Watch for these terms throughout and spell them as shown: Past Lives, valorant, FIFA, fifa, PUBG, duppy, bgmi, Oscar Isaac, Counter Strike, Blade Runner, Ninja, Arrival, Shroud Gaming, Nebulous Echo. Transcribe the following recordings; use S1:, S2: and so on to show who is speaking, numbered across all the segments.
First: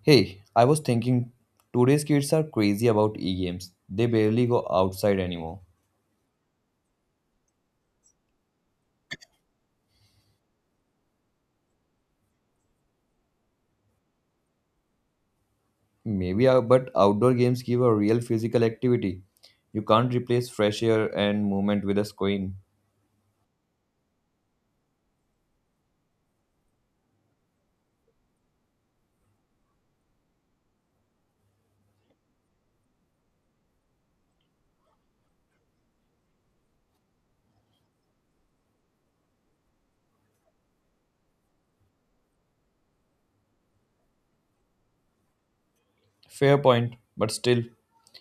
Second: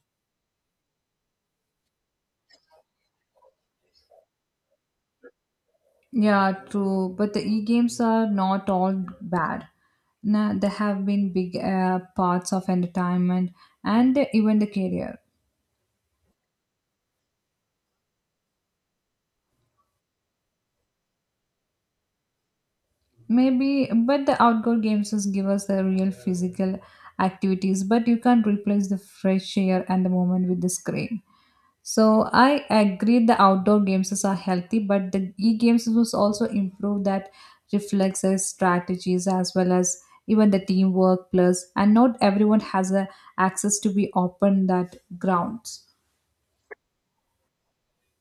S1: Hey, I was thinking, today's kids are crazy about e-games. They barely go outside anymore.
S2: Yeah, true. But the e-games are not all bad. Now, they have been big parts of entertainment and even the career.
S1: Maybe, but outdoor games give a real physical activity. You can't replace fresh air and movement with a screen.
S2: Maybe, but the outdoor games just give us the real physical activities, but you can't replace the fresh air and the moment with the screen. So I agree the outdoor games are healthy, but the e-games must also improve that reflexes, strategies, as well as even the teamwork plus, and not everyone has a access to be open that grounds.
S1: Fair point, but still,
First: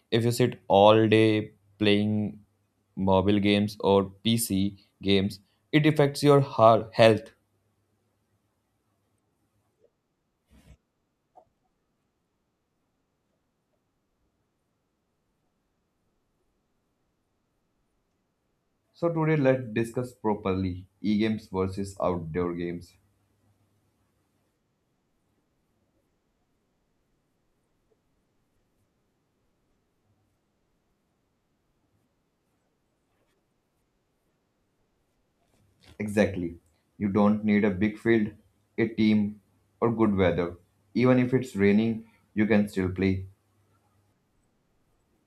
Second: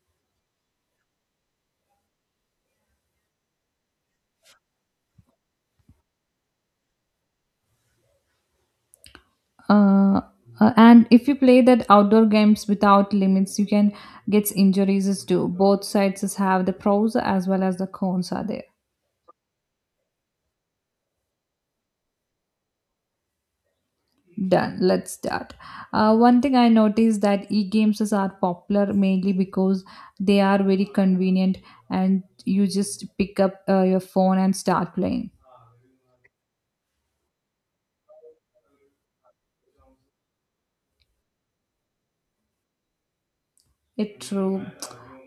S1: if you sit all day playing mobile games or PC games, it affects your heart health.
S2: uh, and if you play that outdoor games without limits you can get injuries as too, both sides is have the pros as well as the cons are there.
S1: So today, let's discuss properly e-games versus outdoor games.
S2: Done, let's start. One thing I noticed that e-games is are popular mainly because they are very convenient and you just pick up your phone and start playing.
S1: Exactly. You don't need a big field, a team, or good weather. Even if it's raining, you can still play.
S2: It true.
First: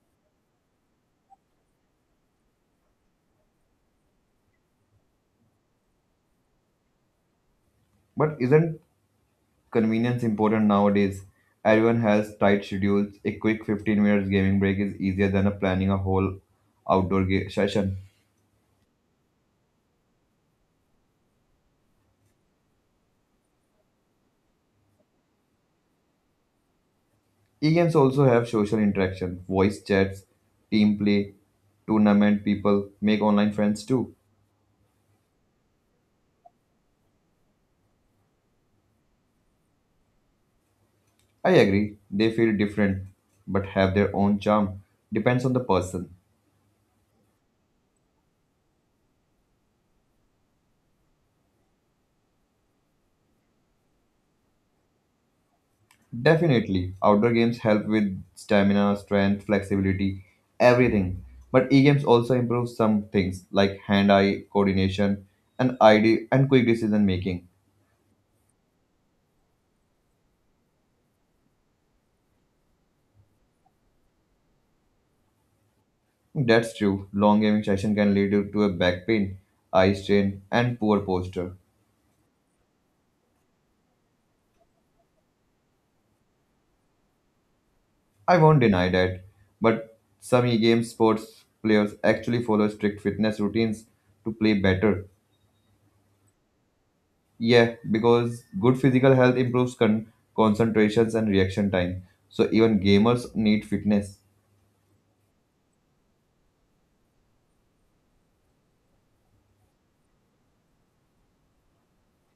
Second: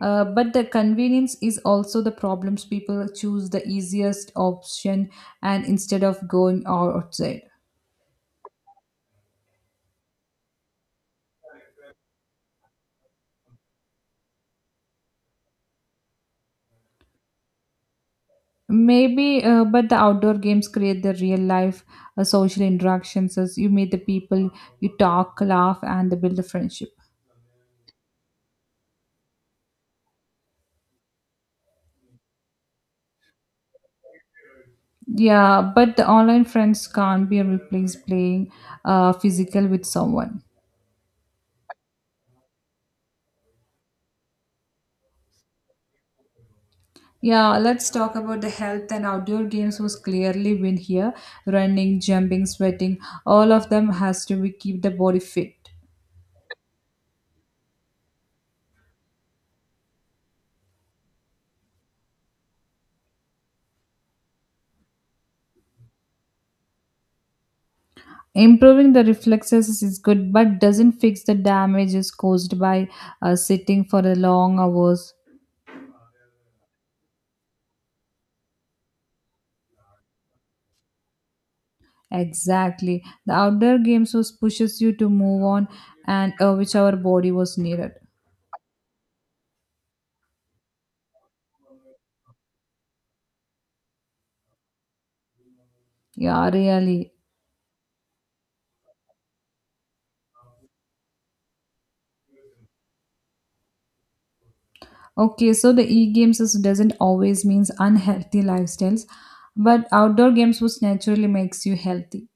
S2: But the convenience is also the problems, people choose the easiest option and instead of going outside.
S1: But isn't convenience important nowadays? Everyone has tight schedules. A quick 15 minutes gaming break is easier than a planning a whole outdoor session.
S2: Maybe, but the outdoor games create the real life social interactions as you meet the people, you talk, laugh, and build a friendship.
S1: E-games also have social interaction, voice chats, team play, tournament people make online friends too.
S2: Yeah, but the online friends can't be replaced playing physical with someone.
S1: I agree, they feel different but have their own charm. Depends on the person.
S2: Yeah, let's talk about the health, and outdoor games was clearly win here. Running, jumping, sweating, all of them has to be keep the body fit.
S1: Definitely, outdoor games help with stamina, strength, flexibility, everything. But e-games also improve some things like hand-eye coordination and ID and quick decision making.
S2: Improving the reflexes is good, but doesn't fix the damages caused by sitting for a long hours.
S1: That's true. Long gaming session can lead you to a back pain, eye strain, and poor posture.
S2: Exactly. The outdoor games was pushes you to move on and which our body was needed.
S1: I won't deny that. But some e-game sports players actually follow strict fitness routines to play better.
S2: Yeah, really.
S1: Yeah, because good physical health improves concentrations and reaction time. So even gamers need fitness.
S2: Okay, so the e-games is, doesn't always means unhealthy lifestyles, but outdoor games was naturally makes you healthy.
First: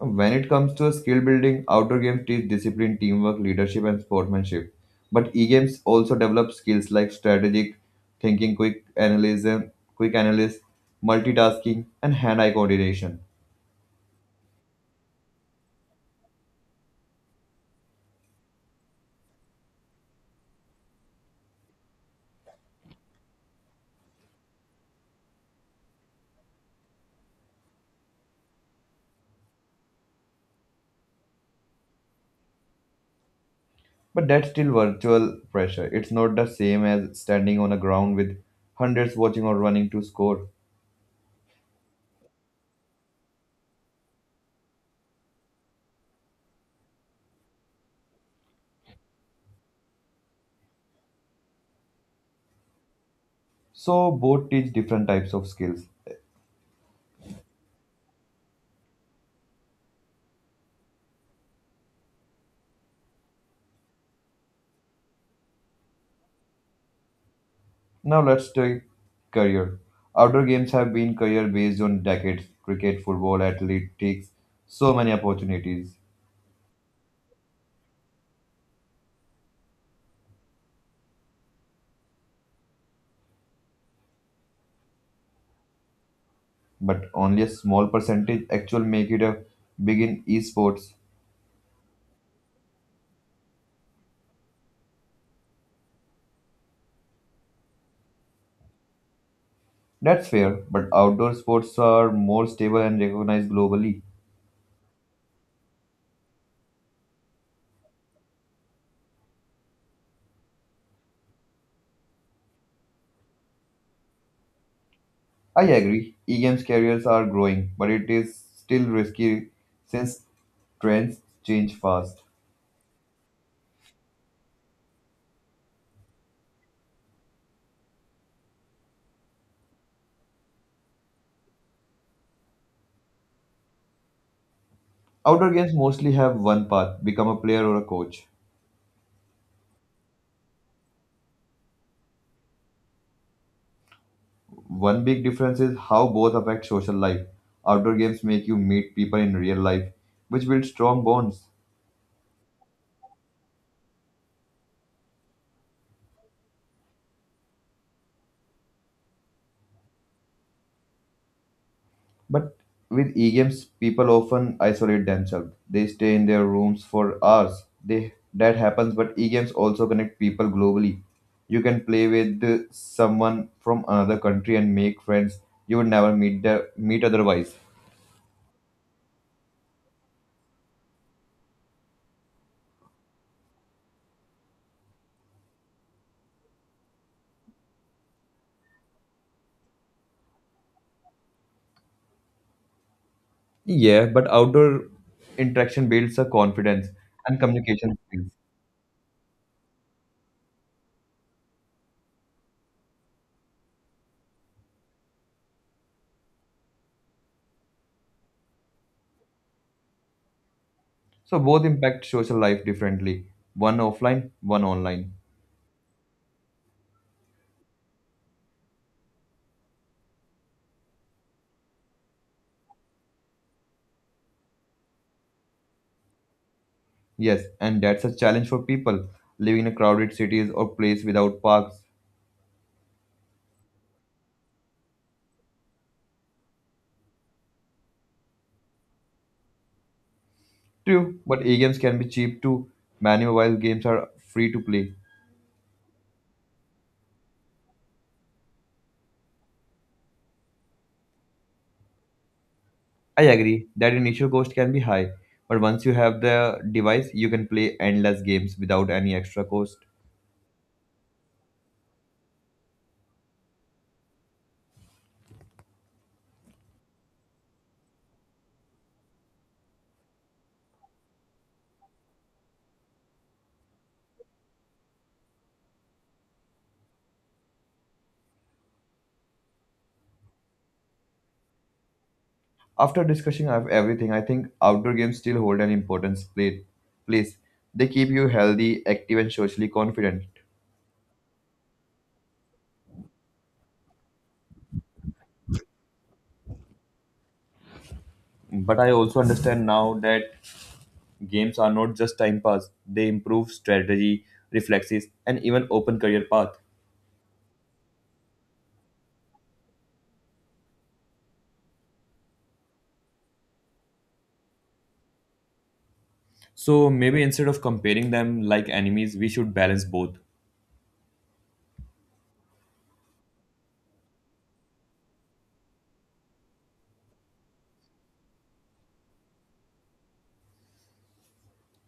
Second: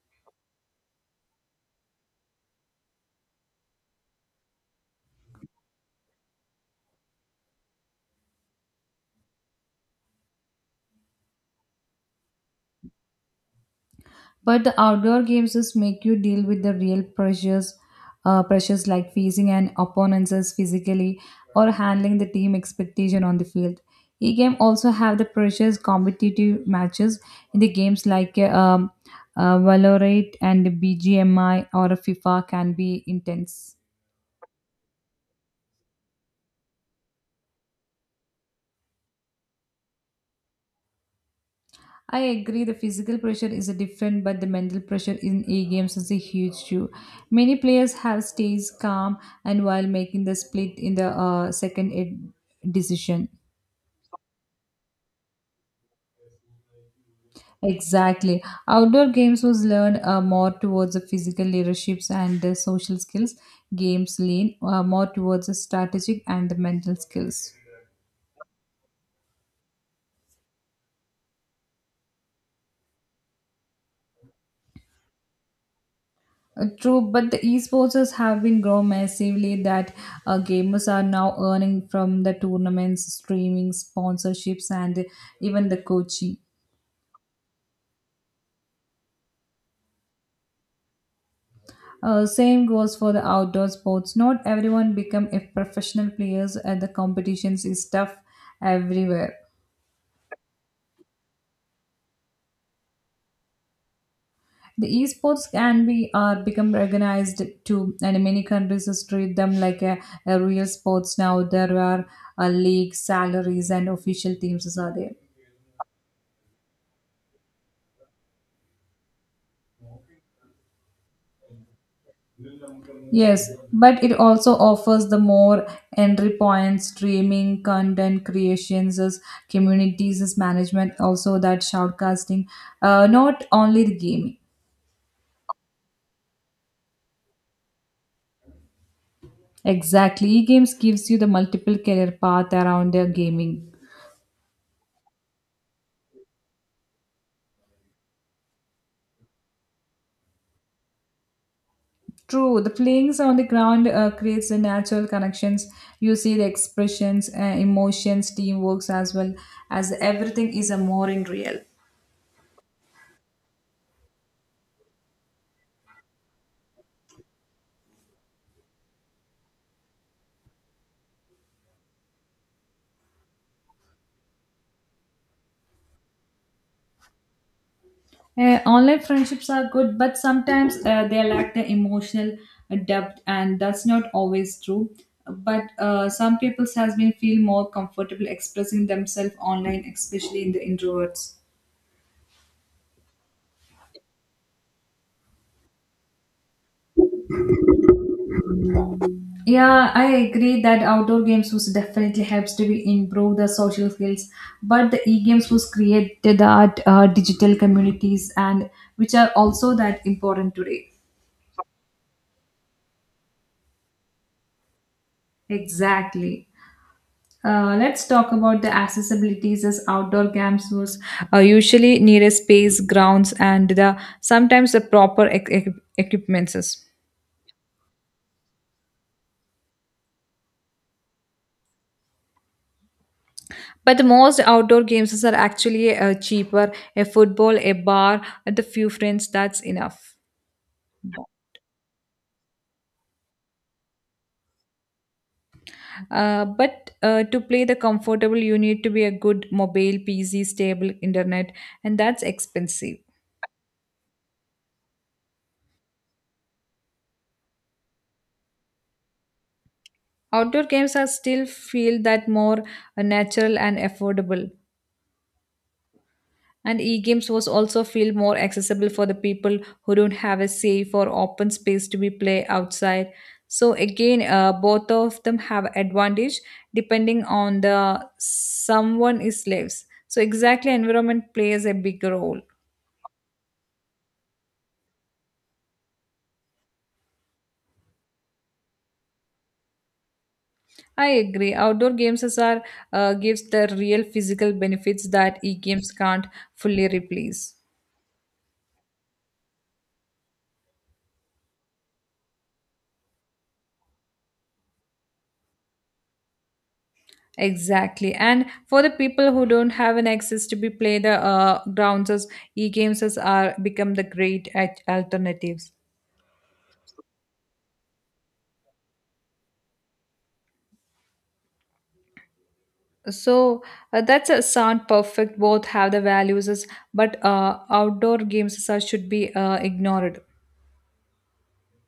S1: When it comes to skill building, outdoor games teach discipline, teamwork, leadership, and sportsmanship. But e-games also develop skills like strategic thinking, quick analysis, multitasking, and hand-eye coordination.
S2: But the outdoor games just make you deal with the real pressures, pressures like facing an opponent as physically or handling the team expectation on the field. E-game also have the precious competitive matches in the games like valorant and bgmi or fifa can be intense.
S1: But that's still virtual pressure. It's not the same as standing on a ground with hundreds watching or running to score.
S2: I agree the physical pressure is a different, but the mental pressure in e games is a huge too. Many players have stays calm and while making the split in the second decision.
S1: So both teach different types of skills.
S2: Exactly. Outdoor games was learned more towards the physical leaderships and the social skills. Games lean more towards the strategic and the mental skills.
S1: Now let's take career. Outdoor games have been career based on decades cricket, football, athletics, so many opportunities.
S2: True, but the esports have been grown massively that gamers are now earning from the tournaments, streaming, sponsorships, and even the coaching.
S1: But only a small percentage actually make it a big in esports.
S2: Same goes for the outdoor sports. Not everyone become a professional players, and the competitions is tough everywhere.
S1: That's fair, but outdoor sports are more stable and recognized globally.
S2: The esports can be are become recognized too, and many countries treat them like a real sports now. There are leagues, salaries, and official teams are there.
S1: I agree, e games careers are growing, but it is still risky since trends change fast.
S2: Yes, but it also offers the more entry points, streaming, content creations, as communities, as management, also that shoutcasting, not only the gaming.
S1: Outdoor games mostly have one path become a player or a coach.
S2: Exactly, e-games gives you the multiple career path around their gaming.
S1: One big difference is how both affect social life. Outdoor games make you meet people in real life, which build strong bonds.
S2: True, the playings on the ground creates the natural connections. You see the expressions, emotions, teamworks as well as everything is a more in real.
S1: But with e-games, people often isolate themselves. They stay in their rooms for hours. They that happens, but e-games also connect people globally. You can play with someone from another country and make friends you would never meet otherwise.
S2: Online friendships are good, but sometimes they lack the emotional depth, and that's not always true. But some people has been feel more comfortable expressing themselves online, especially in the introverts.
S1: Yeah, but outdoor interaction builds a confidence and communication skills.
S2: Yeah, I agree that outdoor games was definitely helps to be improve the social skills, but the e-games was created that digital communities and which are also that important today.
S1: So both impact social life differently, one offline, one online.
S2: Exactly. Let's talk about the accessibilities as outdoor camps was usually near a space, grounds, and the sometimes the proper equipments.
S1: Yes, and that's a challenge for people living in crowded cities or place without parks.
S2: But the most outdoor games are actually cheaper. A football, a bar, and a few friends. That's enough.
S1: True, but e-games can be cheap too. Many mobile games are free to play.
S2: But to play the comfortable, you need to be a good mobile, PC, stable internet, and that's expensive.
S1: I agree that initial cost can be high, but once you have the device, you can play endless games without any extra cost.
S2: Outdoor games are still feel that more natural and affordable. And e-games was also feel more accessible for the people who don't have a safe or open space to be play outside. So again, both of them have advantage depending on the someone is lives. So exactly, environment plays a big role.
S1: After discussing of everything, I think outdoor games still hold an important place. They keep you healthy, active, and socially confident.
S2: I agree. Outdoor games is are gives the real physical benefits that e-games can't fully replace.
S1: But I also understand now that games are not just time pass, they improve strategy, reflexes, and even open career path.
S2: Exactly. And for the people who don't have an access to be play the grounds as e-games as are become the great at alternatives.
S1: So maybe instead of comparing them like enemies, we should balance both.
S2: So that's a sound perfect. Both have the values as but outdoor games as are should be ignored.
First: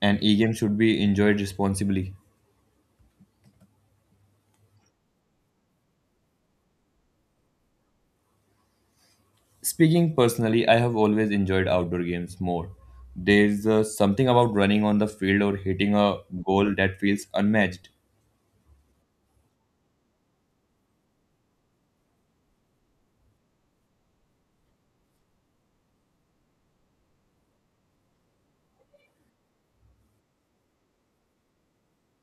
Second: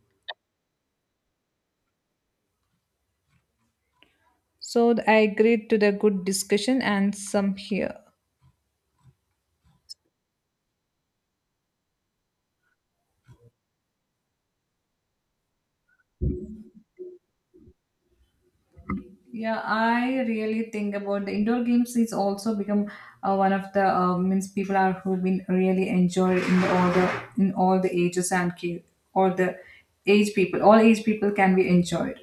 S1: And e-game should be enjoyed responsibly.
S2: So I agreed to the good discussion and some here.
S1: Speaking personally, I have always enjoyed outdoor games more. There's something about running on the field or hitting a goal that feels unmatched.
S2: Yeah, I really think about the indoor games is also become one of the means people are who been really enjoy all the in all the ages and all the age people, all age people can be enjoyed.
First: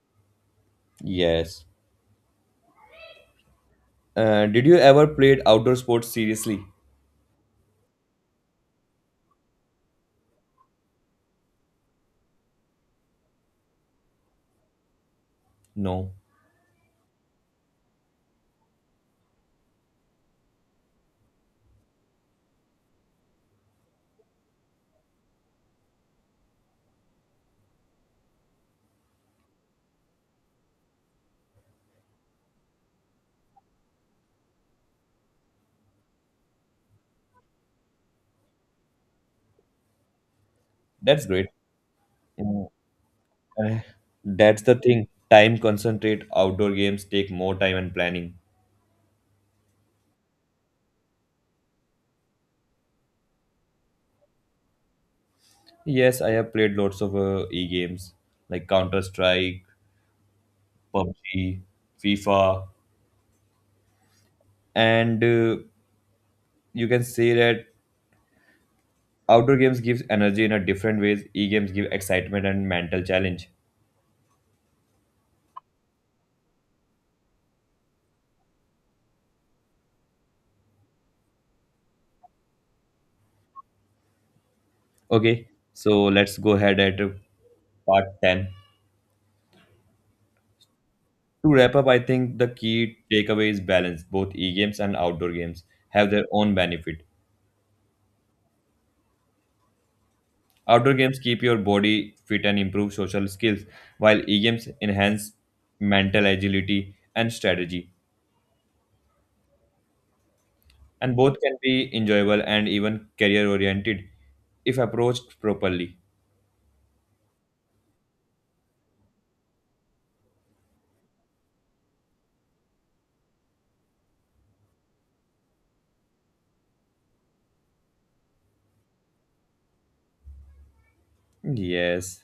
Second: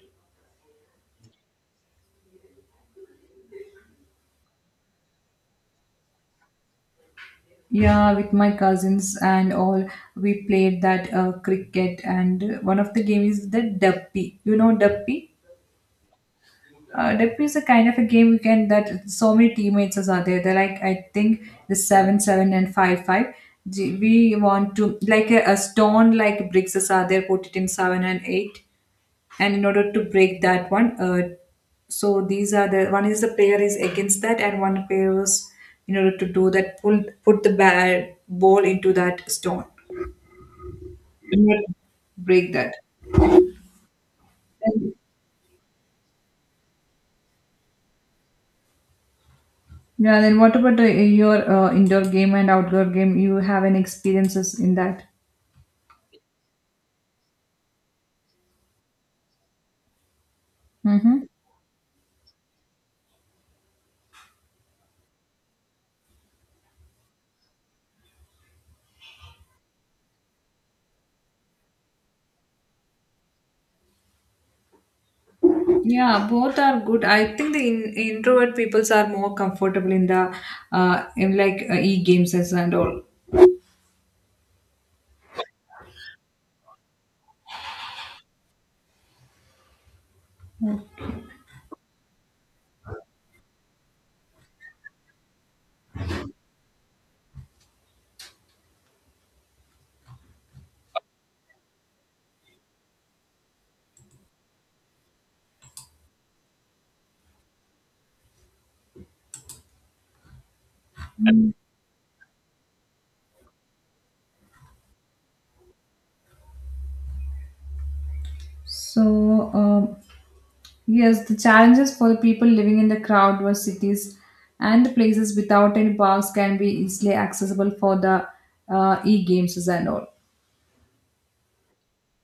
S1: Yes. Did you ever played outdoor sports seriously?
S2: Yeah, with my cousins and all, we played that cricket and one of the game is the duppy. You know duppy?
S1: No.
S2: Deppi is a kind of a game you can that so many teammates are there. They're like I think the seven seven and five five. We want to like a stone like bricks are there. Put it in seven and eight, and in order to break that one, so these are the one is the player is against that, and one player is in order to do that pull put the bad ball into that stone
S1: That's
S2: in
S1: great.
S2: order to break
S1: Yeah.
S2: that.
S1: Eh, That's the thing. Time concentrate. Outdoor games take more time and planning.
S2: Yeah, then what about your indoor game and outdoor game? You have any experiences in that?
S1: Yes, I have played lots of e-games like Counter Strike,
S2: Mm-hmm.
S1: PUBG, FIFA, and you can say that outdoor games gives energy in a different ways. E-games give excitement and mental challenge.
S2: Yeah, both are good. I think the in introvert peoples are more comfortable in the in like e-games as and all.
S1: Okay, so let's go ahead at part 10. To wrap up, I think the key takeaway is balance. Both e games and outdoor games have their own benefit. Outdoor games keep your body fit and improve social skills, while e-games enhance mental agility and strategy. And both can be enjoyable and even career oriented if approached properly.
S2: So, yes, the challenges for the people living in the crowd or cities and the places without any parks can be easily accessible for the e-games and all.
S1: Yes,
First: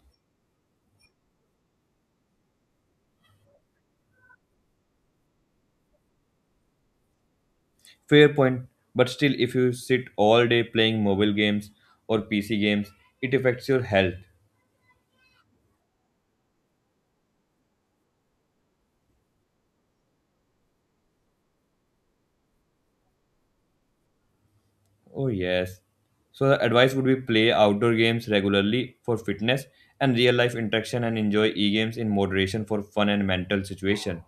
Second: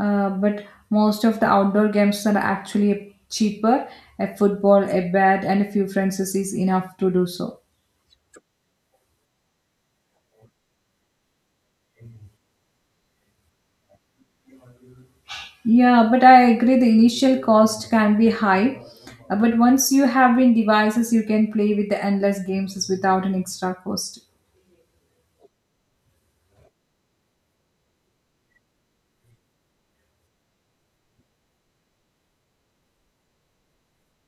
S2: But most of the outdoor games are actually cheaper. A football, a bat, and a few friends is enough to do so.
S1: fair point. But still, if you sit all day playing mobile games or PC games, it affects your health.
S2: Yeah, but I agree the initial cost can be high. But once you have been devices, you can play with the endless games without an extra cost.
S1: Oh, yes. So, the advice would be play outdoor games regularly for fitness and real life interaction and enjoy e games in moderation for fun and mental situation.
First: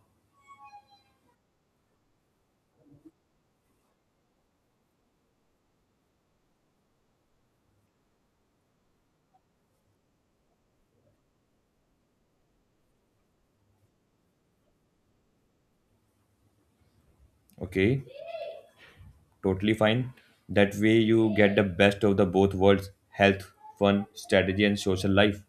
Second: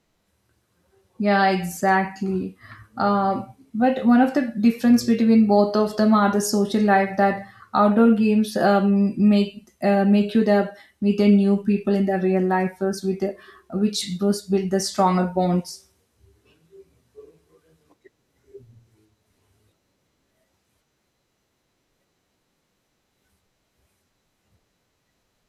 S2: Yeah, exactly. Um, but one of the difference between both of them are the social life that outdoor games make you the meet the new people in the real lifers which boost build the stronger bonds.
S1: Okay, totally fine. That way you get the best of the both worlds, health, fun, strategy and social life.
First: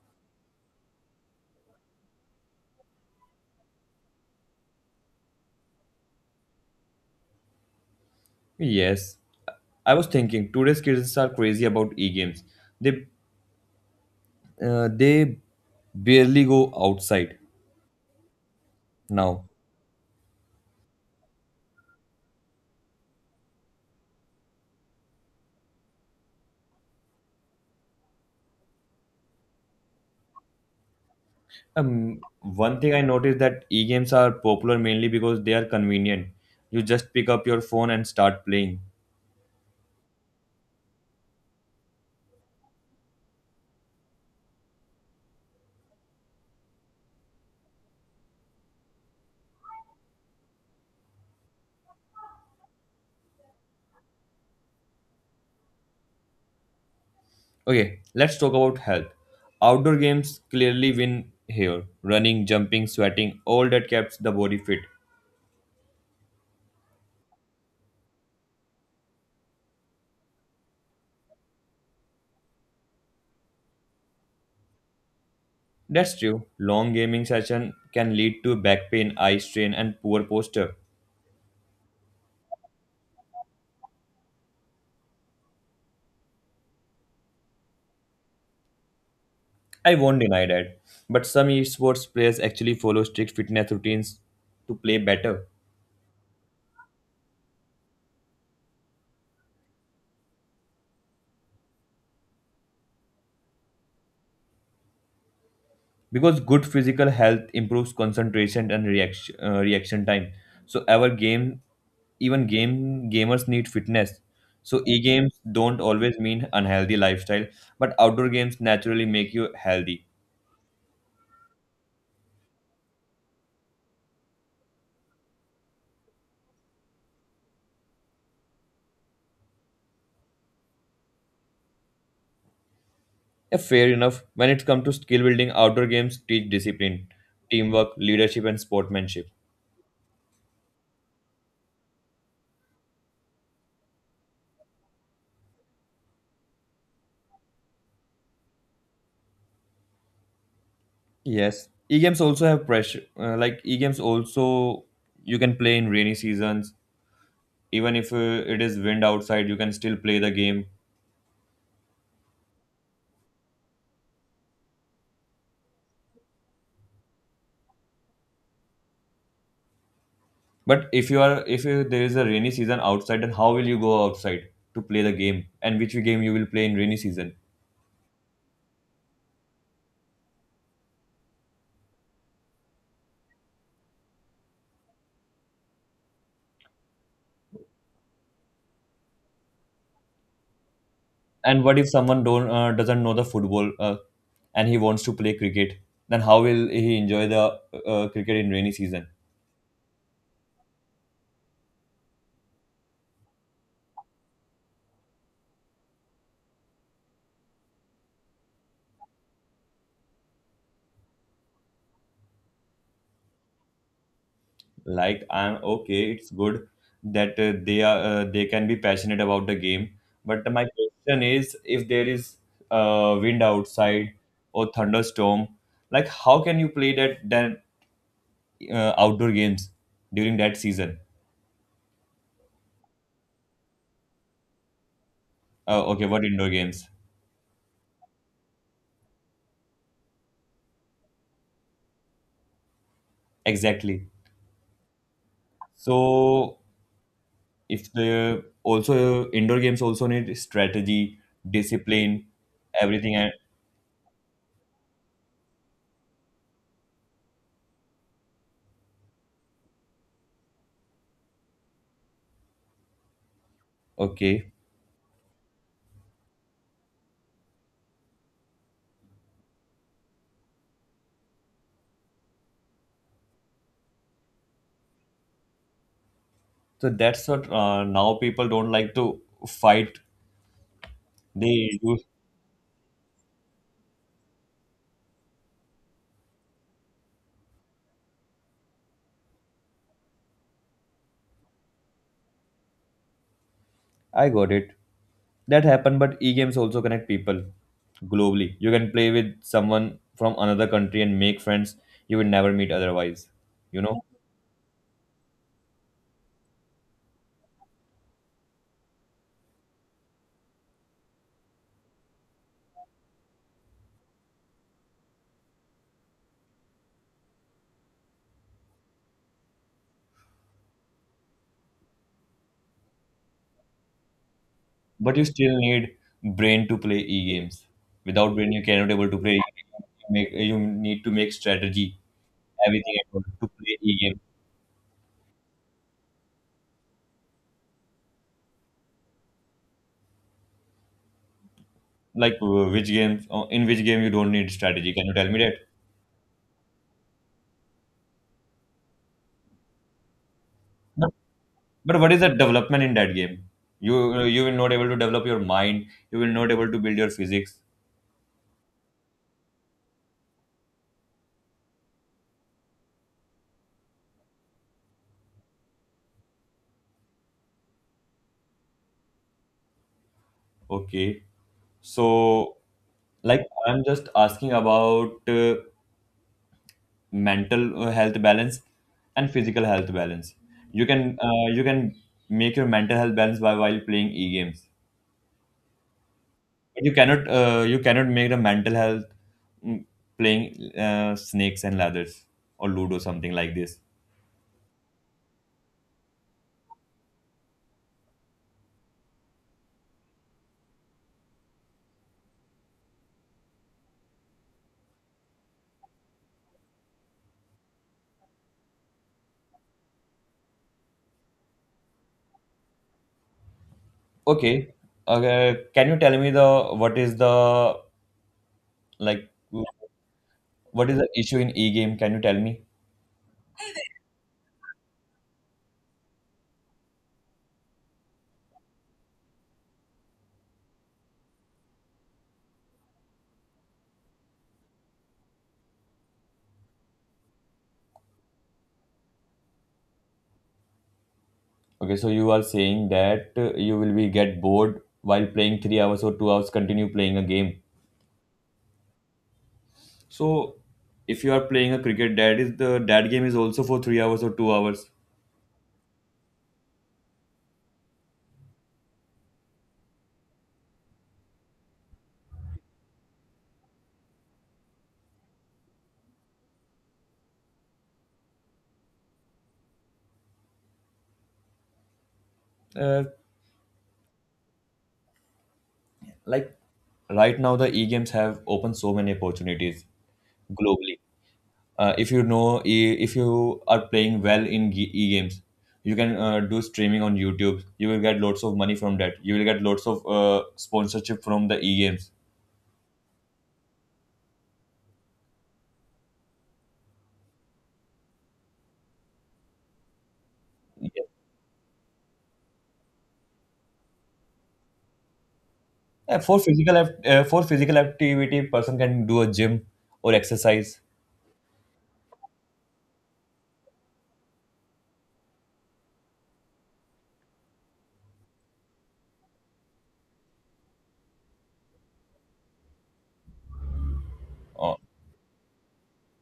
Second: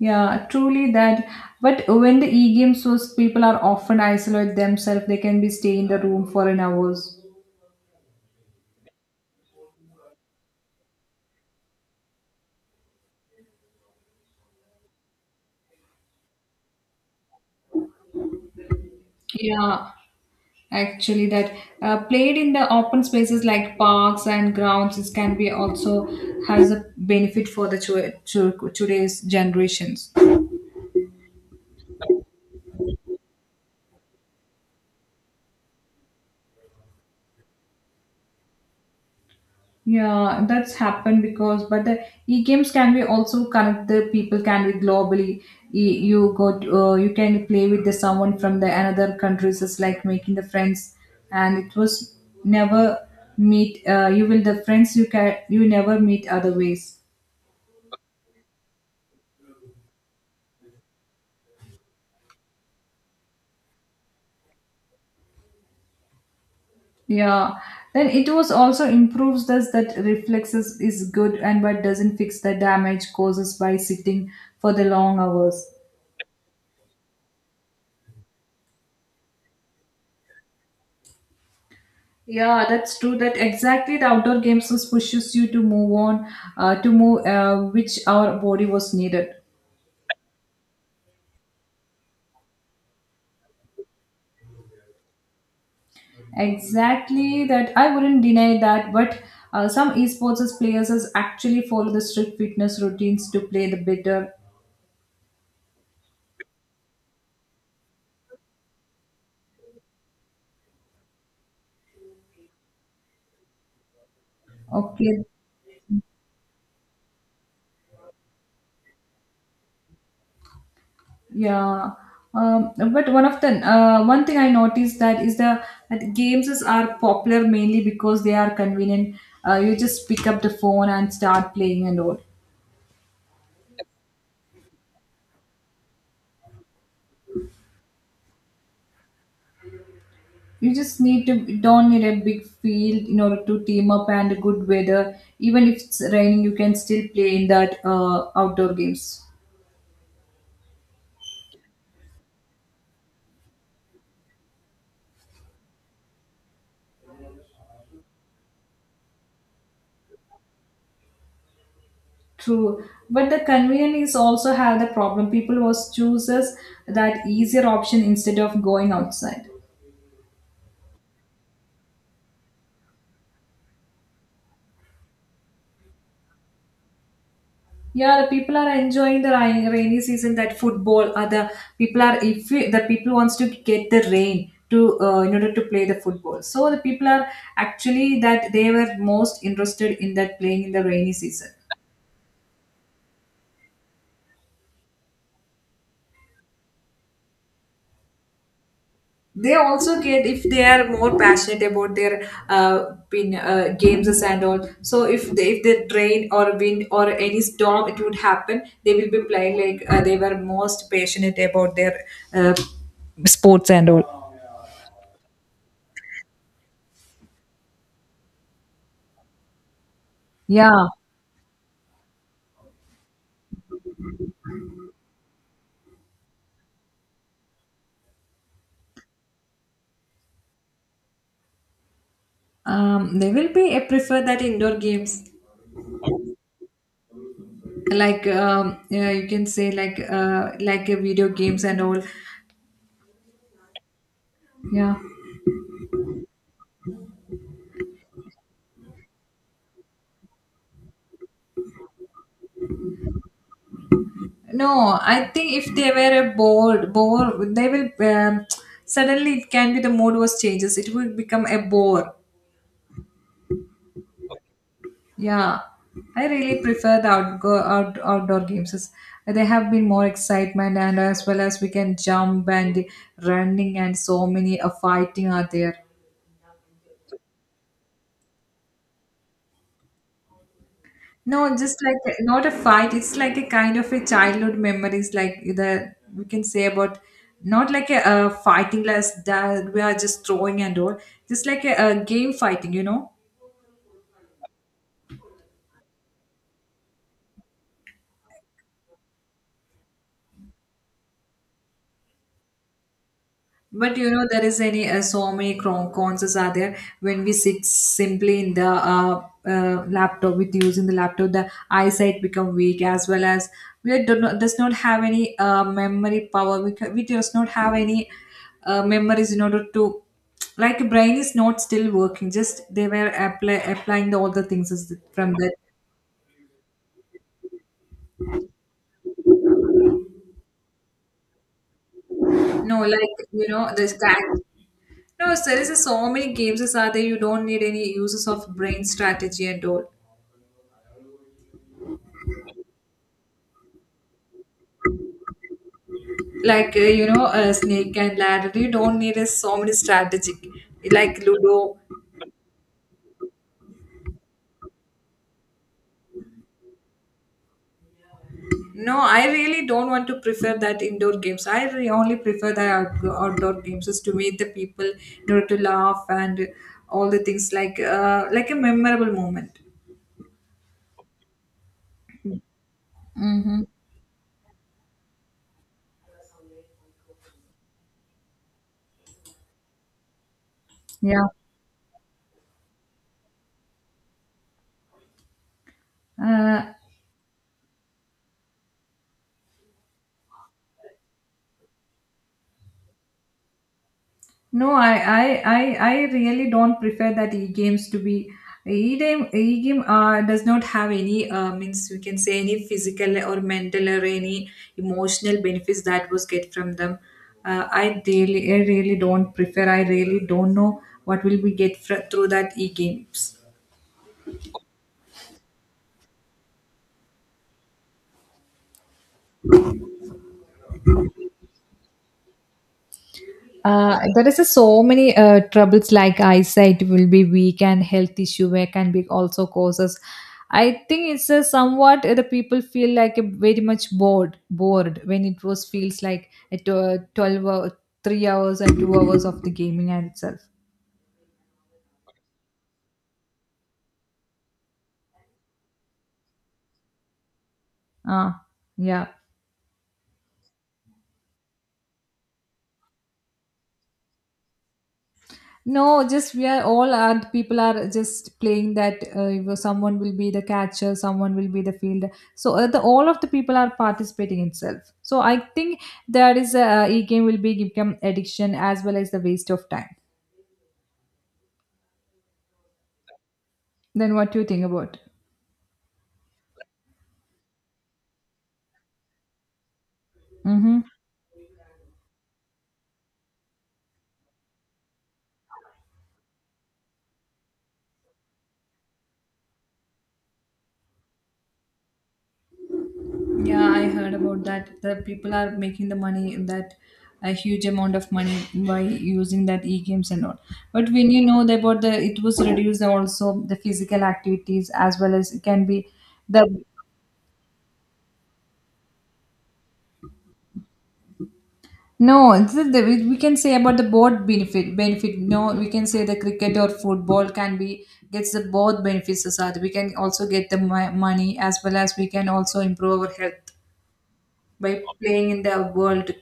S2: Yeah, truly that. But when the e-games was people are often isolate themselves, they can be stay in the room for an hours.
S1: Yes. I was thinking today's kids are crazy about e-games. They they barely go outside now.
S2: Yeah, actually that played in the open spaces like parks and grounds it can be also has a benefit for the today's generations.
S1: One thing I noticed that e-games are popular mainly because they are convenient. You just pick up your phone and start playing.
S2: Yeah, that's happened because but the e-games can be also connect the people can be globally. You go to, you can play with the someone from the another countries it's like making the friends and it was never meet you will the friends you can you never meet other ways.
S1: Okay, let's talk about health. Outdoor games clearly win here. Running, jumping, sweating, all that keeps the body fit.
S2: Yeah. Then it was also improves thus that reflexes is good and but doesn't fix the damage causes by sitting for the long hours.
S1: That's true. Long gaming session can lead to back pain, eye strain, and poor posture.
S2: Yeah, that's true. That exactly the outdoor games was pushes you to move on, to move which our body was needed.
S1: I won't deny that. But some esports players actually follow strict fitness routines to play better.
S2: Exactly that. I wouldn't deny that, but some esports players is actually follow the strict fitness routines to play the better.
S1: Because good physical health improves concentration and reaction time. So our game even game gamers need fitness. So
S2: Okay.
S1: e-games don't always mean unhealthy lifestyle, but outdoor games naturally make you healthy.
S2: Yeah, but one of the one thing I noticed that is the that games is, are popular mainly because they are convenient. You just pick up the phone and start playing and all.
S1: Yeah, fair enough. When it comes to skill building, outdoor games teach discipline, teamwork, leadership, and sportsmanship.
S2: You don't need a big field in order to team up and good weather. Even if it's raining, you can still play in that outdoor games.
S1: Yes, e-games also have pressure. Like, e-games also you can play in rainy seasons. Even if it is wind outside, you can still play the game.
S2: True, but the convenience is also have the problem. People was chooses that easier option instead of going outside.
S1: But if you are if you, there is a rainy season outside, then how will you go outside to play the game? And which game you will play in rainy season?
S2: Yeah, the people are enjoying the rain, rainy season. That football, other people are if we, the people wants to get the rain to in order to play the football. So the people are actually that they were most interested in that playing in the rainy season.
S1: And what if someone don't doesn't know the football and he wants to play cricket? Then how will he enjoy the cricket in rainy season?
S2: They also get if they are more passionate about their games and all. So if the rain or wind or any storm it would happen, they will be playing like they were most passionate about their uh, sports and all.
S1: Like, I'm okay, it's good that they can be passionate about the game. But my
S2: Yeah.
S1: question is, if there is wind outside or thunderstorm, like how can you play that then outdoor games during that season.
S2: They will be. I prefer that indoor games,
S1: Okay, what indoor games?
S2: like yeah, you can say like video games and all.
S1: Exactly.
S2: Yeah.
S1: So if the also indoor games also need strategy, discipline, everything. And
S2: No, I think if they were a bore, they will suddenly it can be the mood was changes. It will become a bore.
S1: okay,
S2: Yeah, I really prefer the outdoor games. They have been more excitement and as well as we can jump and running, and so many fighting are there.
S1: so that's what now people don't like to fight.
S2: No, just
S1: They do.
S2: like not a fight. It's like a kind of a childhood memories, like the we can say about, not like a fighting like that we are just throwing and all, just like a game fighting.
S1: I got it. That happened, but e-games also connect people globally. You can play with someone from another country and make friends you would never meet otherwise. You
S2: But
S1: know.
S2: you know there is any so many cons are there when we sit simply in the laptop, with using the laptop the eyesight become weak, as well as we do not does not have any memory power. We does not have any memories in order to, like, brain is not still working, just they were applying the all the things is
S1: But you
S2: from that.
S1: still need brain to play e-games. Without brain you cannot able to play e-games. You need to make strategy
S2: No,
S1: everything at
S2: like,
S1: once
S2: you
S1: to
S2: know,
S1: play
S2: this guy.
S1: e-game.
S2: No, so there is so many games is are there, you don't need any uses of brain strategy and all.
S1: Like, which games in which game you don't need strategy, can you tell me that?
S2: Like snake and ladder, you don't need a so many strategic,
S1: but,
S2: like ludo.
S1: but what is the development in that game? You will not able to develop your mind. You will not able to build your physics.
S2: No, I really don't want to prefer that indoor games, only prefer the outdoor games, just to meet the people in order to laugh and all the things, like a memorable moment.
S1: Okay. So like
S2: Mm-hmm.
S1: I'm just asking about mental health balance and physical health balance. you can
S2: Yeah.
S1: uh, you can make your mental health balance by while playing e-games,
S2: Uh,
S1: but you cannot make the mental health mm, playing snakes and ladders or ludo something like this.
S2: No, I really don't prefer that e-games to be e-game. E-game does not have any means, we can say, any physical or mental or any emotional benefits that was get from them. I really don't prefer. I really don't know what will we get through that e-games.
S1: Okay. Can you tell me the what is the like, what is the issue in e-game? Can you tell me?
S2: There is a so many troubles, like eyesight will be weak and health issue where can be also causes. I think it's a somewhat the people feel like a very much bored when it was feels like at 12 hour, 3 hours and 2 hours of the gaming and itself.
S1: Okay, so you are saying that you will be get bored while playing 3 hours or 2 hours continue playing a game.
S2: Ah, yeah.
S1: So if you are playing a cricket, that game is also for 3 hours or 2 hours.
S2: No, just we are all are people are just playing that if someone will be the catcher, someone will be the fielder. So the all of the people are participating itself. So I think there is a e game will be become addiction as well as the waste of time.
S1: Uh,
S2: Then what do you think about?
S1: like, right now, the e games have opened so many opportunities
S2: Mm-hmm.
S1: globally. If you know, if you are playing well in e games, you can do streaming on YouTube. You will get lots of money from that. You will get lots of sponsorship from the e games.
S2: Yeah, I heard about that. The people are making the money in that, a huge amount of money, by using that e-games and all. But
S1: Yeah.
S2: when you know that about the, it was reduced also the physical activities as well as it can be
S1: For
S2: the...
S1: physical activity, person can do a gym or exercise.
S2: No, it's we can say about the both benefit. Benefit. No, we can say the cricket or football can be gets the both benefits. Society. We can also get the money as well as we can also improve our health,
S1: uh,
S2: by playing in the world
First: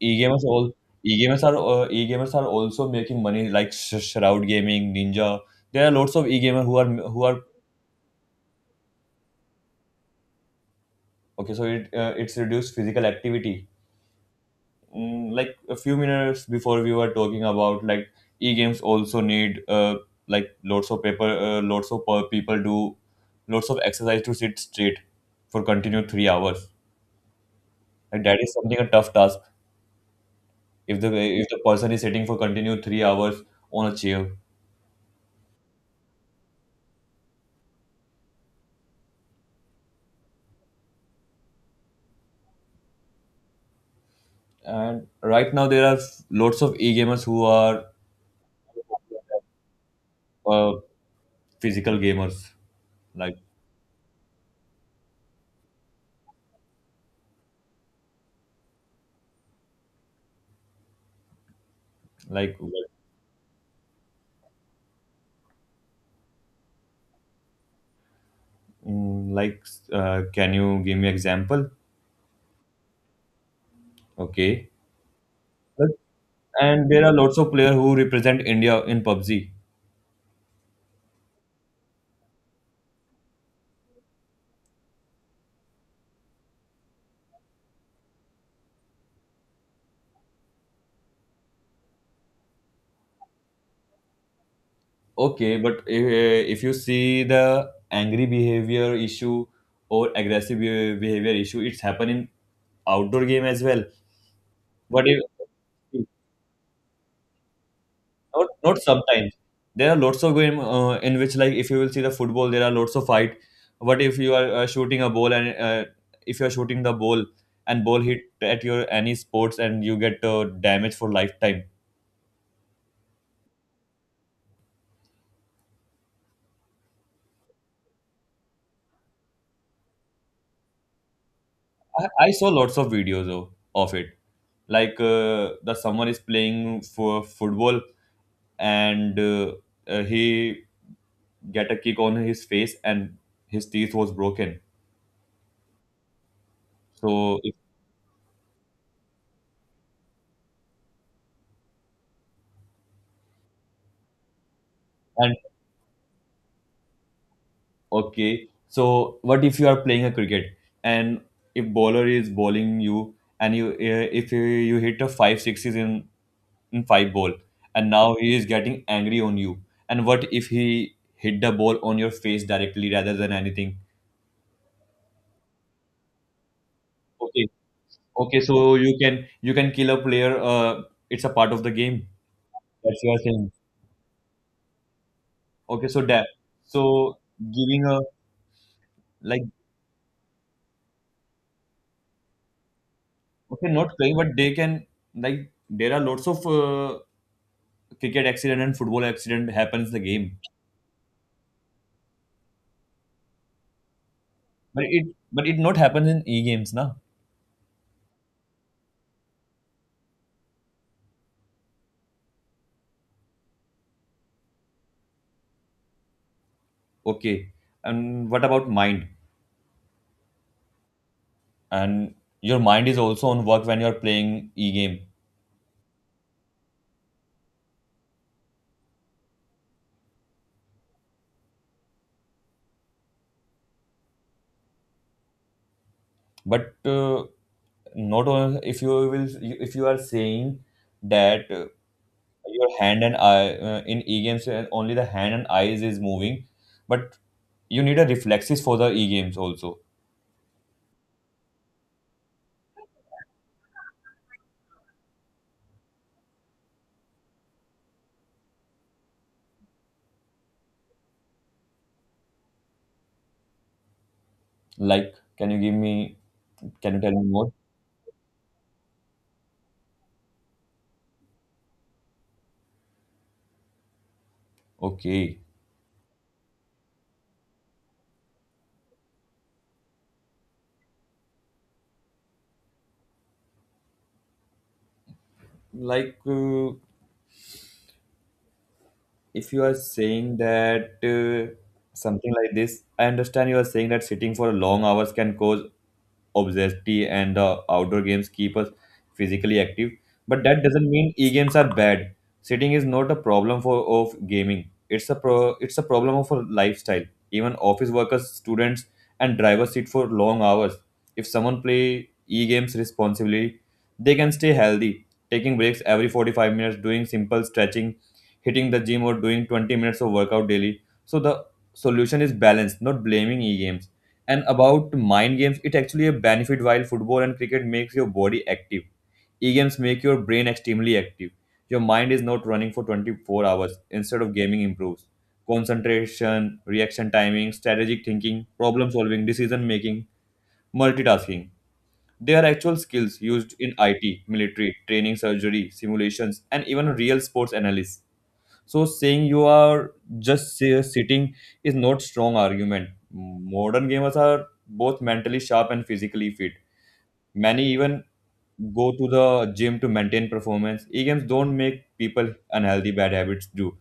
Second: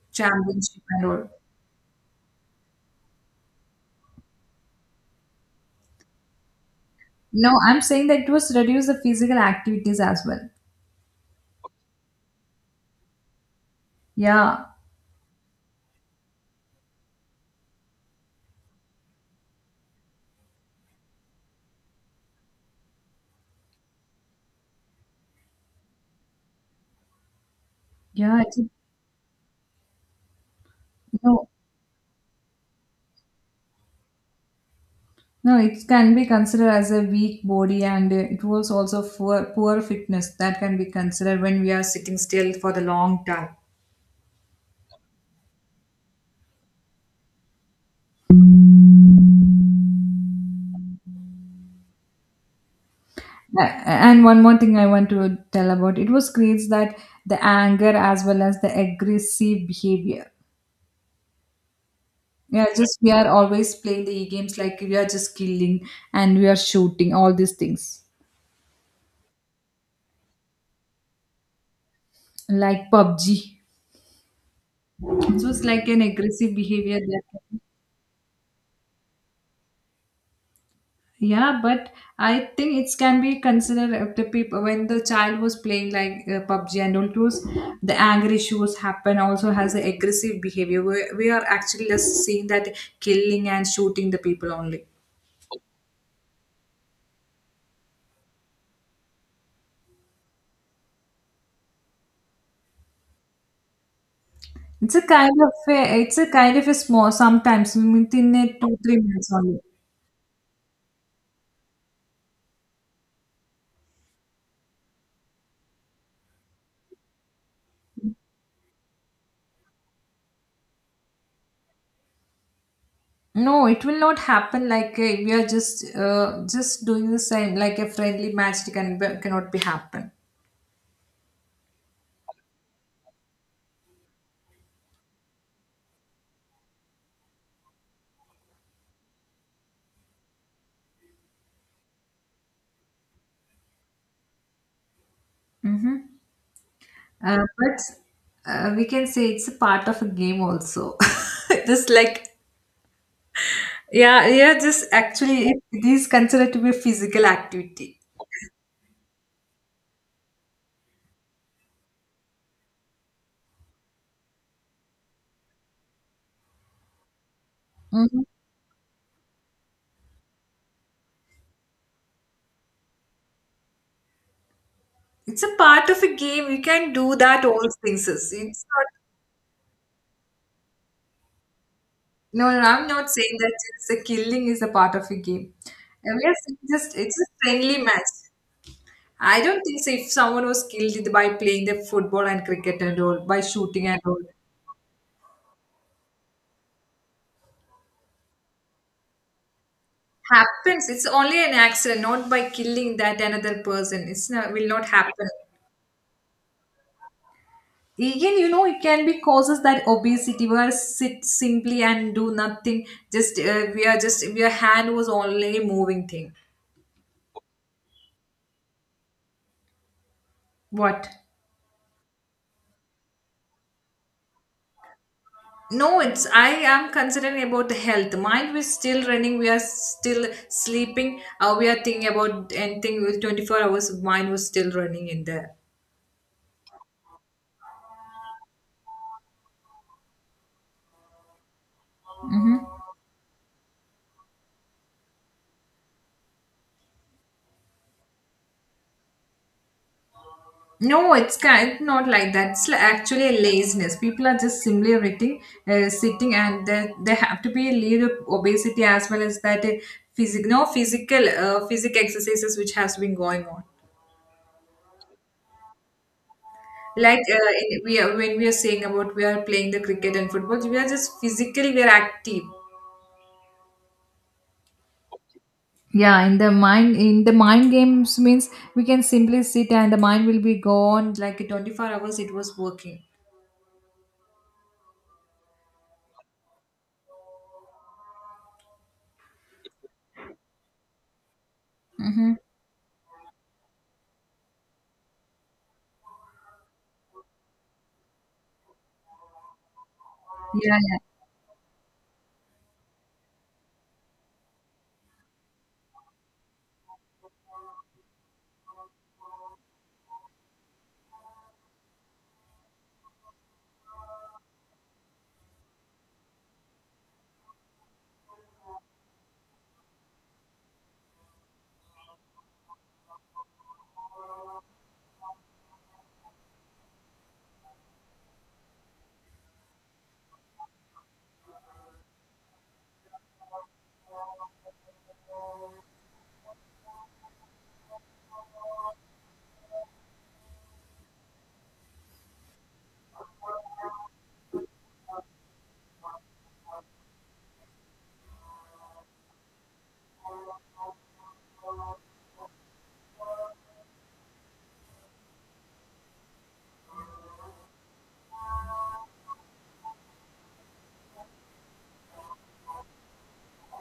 S1: E-gamers all
S2: championship and all.
S1: e-gamers are also making money like Shroud Gaming, Ninja. There are lots of e-gamer who are.
S2: No, I'm saying that it was reduce the physical activities as well.
S1: Okay. So it's reduced physical activity.
S2: Yeah,
S1: Like a few minutes before we were talking about, like, e-games also need like lots of paper, lots of people do lots of exercise to sit straight for continued 3 hours. And that
S2: yeah.
S1: is
S2: It's...
S1: something a tough task if the if
S2: No,
S1: the person is sitting for continued 3 hours on a chair.
S2: no. It can be considered as a weak body, and it was also for poor fitness that can be considered when we are sitting still for the long time.
S1: And right now there are lots of e-gamers who are uh, physical gamers. like
S2: And one more thing I want to tell about, it was creates that the anger as well as the aggressive behavior.
S1: like
S2: Yeah, just we are always playing the E games, like we are just killing and we are shooting all these things.
S1: mm, like can you give me example?
S2: Like PUBG, it
S1: Okay.
S2: was like
S1: but,
S2: an aggressive
S1: and
S2: behavior
S1: there are lots of
S2: that...
S1: players who represent India in PUBG.
S2: Yeah, but I think it can be considered, if the people when the child was playing like PUBG and all those, the anger issues happen. Also has the aggressive behavior. We are actually just seeing that killing and shooting the people only.
S1: Okay, but if you see the angry behavior issue or aggressive behavior issue, it's happen in outdoor game as well.
S2: It's a
S1: What if?
S2: kind of a, it's a kind of a small, sometimes within
S1: Not,
S2: a two
S1: not
S2: three minutes
S1: sometimes.
S2: only.
S1: There are lots of game in which, like, if you will see the football, there are lots of fight. But if you are shooting a ball and if you are shooting the ball and ball hit at your any sports and you get damage for lifetime.
S2: No, it will not happen. Like we are just doing the same, like a friendly match cannot be happen.
S1: I saw lots of videos of it. Like the someone is playing for football and he get a kick on his face and his teeth was broken. So
S2: Uh,
S1: if,
S2: but uh, we can say it's a part of a game also. Just like, yeah, yeah, just
S1: and
S2: actually, it is considered to be a physical activity.
S1: Okay. So what if you are playing a cricket and if bowler is bowling you and you if you, you hit a five sixes in five ball and now
S2: Mhm.
S1: he is getting angry on you and what if he hit the ball on your face directly rather than anything?
S2: It's a part of a game. You can do that
S1: Okay.
S2: all things. It's
S1: Okay.
S2: it's
S1: So
S2: not...
S1: you can kill a player. It's a part of the game.
S2: No, no, I'm
S1: That's
S2: not
S1: your
S2: saying that
S1: thing.
S2: it's a killing is a part of a game.
S1: Okay. So
S2: And we
S1: that
S2: are saying just, it's
S1: so
S2: a friendly
S1: giving a
S2: match. I
S1: like
S2: don't think so. If someone was killed by playing the football and cricket and all, by
S1: okay,
S2: shooting
S1: not
S2: and all,
S1: playing but they can, like there are lots of cricket accident and football accident happens in the game.
S2: happens. It's only an accident, not by killing that another person. It's not will
S1: But
S2: not
S1: it
S2: happen.
S1: but it not happens in e-games, na?
S2: Even you know, it can be causes that obesity. We are sit simply and do nothing. Just we are just, your hand was only moving thing.
S1: Okay. And what about mind?
S2: What?
S1: And your mind is also on work when you're playing e-game.
S2: No, it's, I am considering about the health. Mind we still running. We are still sleeping. We are thinking about anything. With 24 hours, mind was still running in there.
S1: But not on, if you will, if you are saying that your hand and eye in e-games only the hand and eyes is moving, but you need a reflexes for the e-games also.
S2: No, it's kind not like that. It's actually a laziness. People are just simply writing, sitting, and they have to be lead of obesity as well as that physical, no, physical, physic exercises which has been going on.
S1: Like, can you give me? Can you tell
S2: Like
S1: me more?
S2: in, we are when we are saying about we are playing the cricket and football, we are just physically we are active.
S1: Okay.
S2: Yeah, in the mind games means we can simply sit and the mind will be gone, like 24 hours, it was working.
S1: Like. Uh, if you are saying that
S2: Mm-hmm.
S1: something like this, I understand you are saying that sitting for long hours can cause obesity and the outdoor games keep us physically active. But that doesn't
S2: Yeah.
S1: mean e-games are bad. Sitting is not a problem for of gaming. It's a problem of a lifestyle. Even office workers, students, and drivers sit for long hours. If someone play e-games responsibly, they can stay healthy, taking breaks every 45 minutes, doing simple stretching, hitting the gym or doing 20 minutes of workout daily. So the solution is balance, not blaming e-games. And about mind games, it actually a benefit while football and cricket makes your body active. E-games make your brain extremely active. Your mind is not running for 24 hours. Instead of gaming improves concentration, reaction timing, strategic thinking, problem solving, decision making, multitasking. They are actual skills used in IT, military, training, surgery, simulations, and even real sports analysis. So saying you are sitting is not strong argument. Modern gamers are both mentally sharp and physically fit. Many even go to the gym to maintain performance. E-games don't make people unhealthy, bad habits do.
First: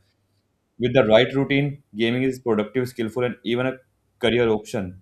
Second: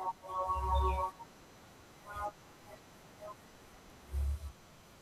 S1: With the right routine, gaming is productive, skillful, and even a career option.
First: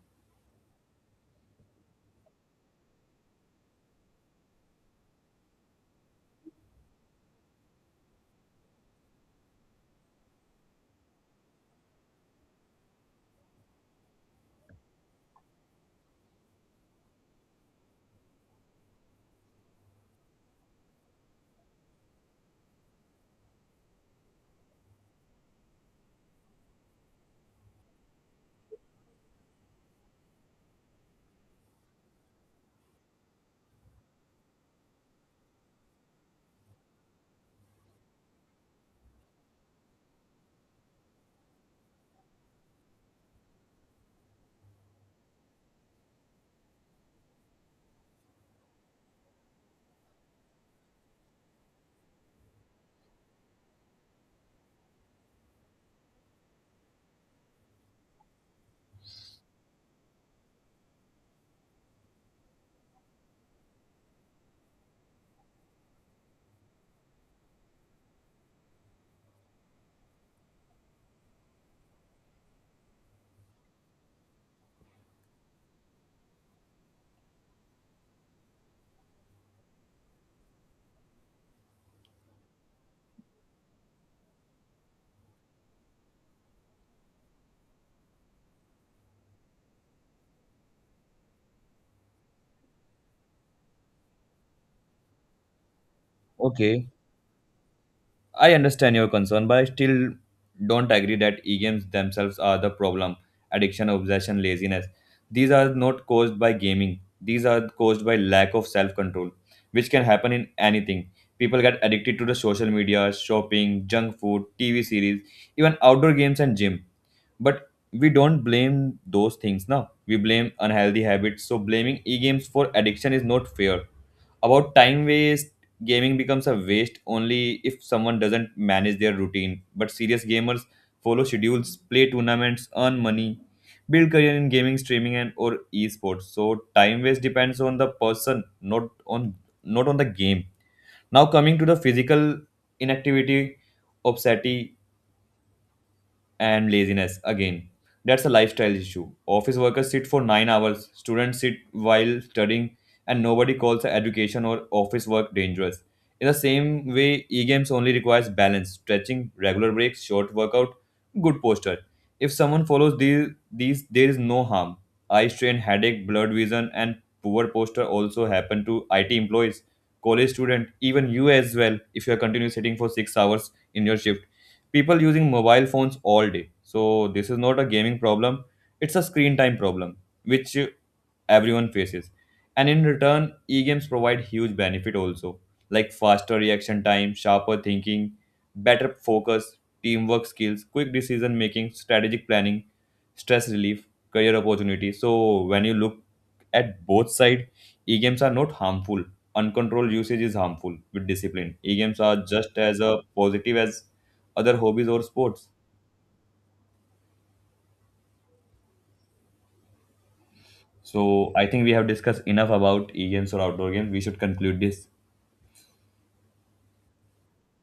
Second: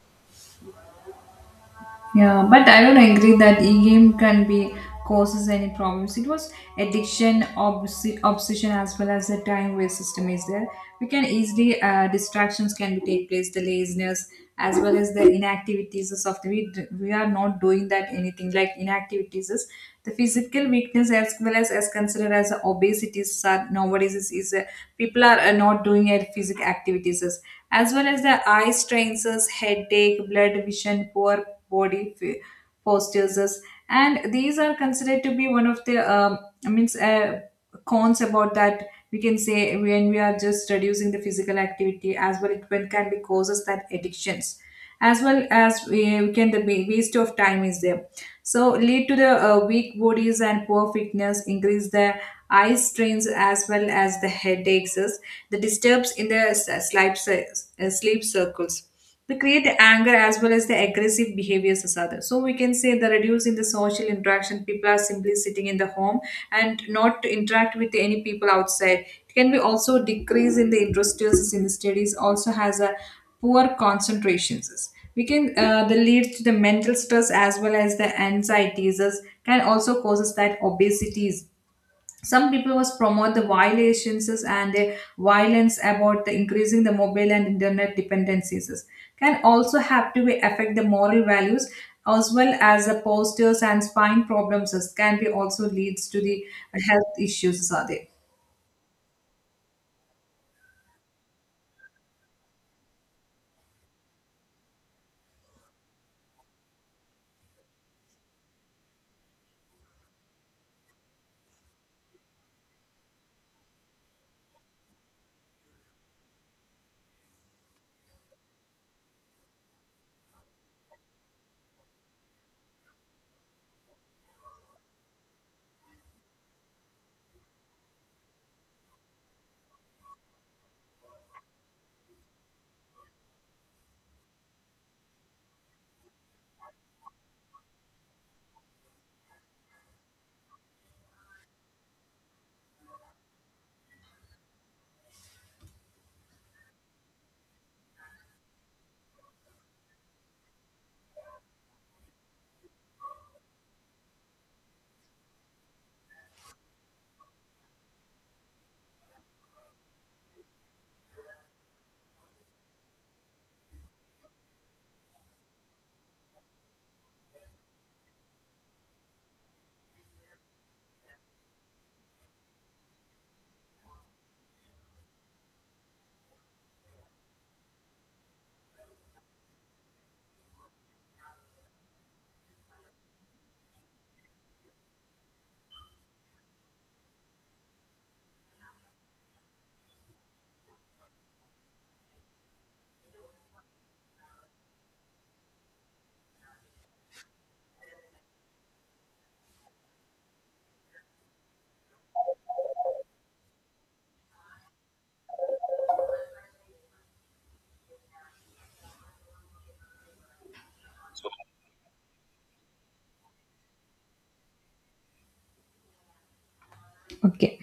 S2: Yeah, but I don't agree that e-game can be causes any problems. It was addiction, obsession, as well as the time waste system is there. We can easily distractions can be take place, the laziness as well as the inactivities of the we are not doing that anything, like inactivities is the physical weakness, as well as considered as the obesity is nowadays is, people are not doing their physical activities, as well as the eye strains, headache, blood vision, poor body postures, and these are considered to be one of the I mean cons about that, we can say, when we are just reducing the physical activity as well, it when can be causes that addictions, as well as we can, the waste of time is there, so lead to the weak bodies and poor fitness, increase the eye strains as well as the headaches is, the disturbs in the sleep, sleep circles, they create anger as well as the aggressive behaviors as others. So we can say the reduce in the social interaction. People are simply sitting in the home and not to interact with any people outside. It can be also decrease in the interest in the studies. Also has a poor concentrations. We can the leads to the mental stress as well as the anxieties can also causes that obesities. Some people was promote the violations is and the violence about the increasing the mobile and internet dependencies is. Can also have to be affect the moral values as well as the postures and spine problems is can be also leads to the
S1: Okay.
S2: health issues are there.
S1: I understand your concern, but I still don't agree that e-games themselves are the problem. Addiction, obsession, laziness. These are not caused by gaming. These are caused by lack of self-control, which can happen in anything. People get addicted to the social media, shopping, junk food, TV series, even outdoor games and gym. But we don't blame those things now. We blame unhealthy habits. So blaming e-games for addiction is not fair. About time waste, gaming becomes a waste only if someone doesn't manage their routine, but serious gamers follow schedules, play tournaments, earn money, build career in gaming, streaming and or esports. So time waste depends on the person, not on not on the game. Now coming to the physical inactivity, obesity and laziness again, that's a lifestyle issue. Office workers sit for 9 hours, students sit while studying, and nobody calls education or office work dangerous. In the same way, e-games only requires balance, stretching, regular breaks, short workout, good posture. If someone follows these there is no harm. Eye strain, headache, blurred vision and poor posture also happen to IT employees, college student, even you as well, if you are continuously sitting for 6 hours in your shift. People using mobile phones all day, so this is not a gaming problem, it's a screen time problem, which everyone faces. And in return, e-games provide huge benefit also, like faster reaction time, sharper thinking, better focus, teamwork skills, quick decision making, strategic planning, stress relief, career opportunities. So when you look at both side, e-games are not harmful, uncontrolled usage is harmful. With discipline, e-games are just as a positive as other hobbies or sports. So I think we have discussed enough about e-games or outdoor games, we should conclude this.
S2: Okay.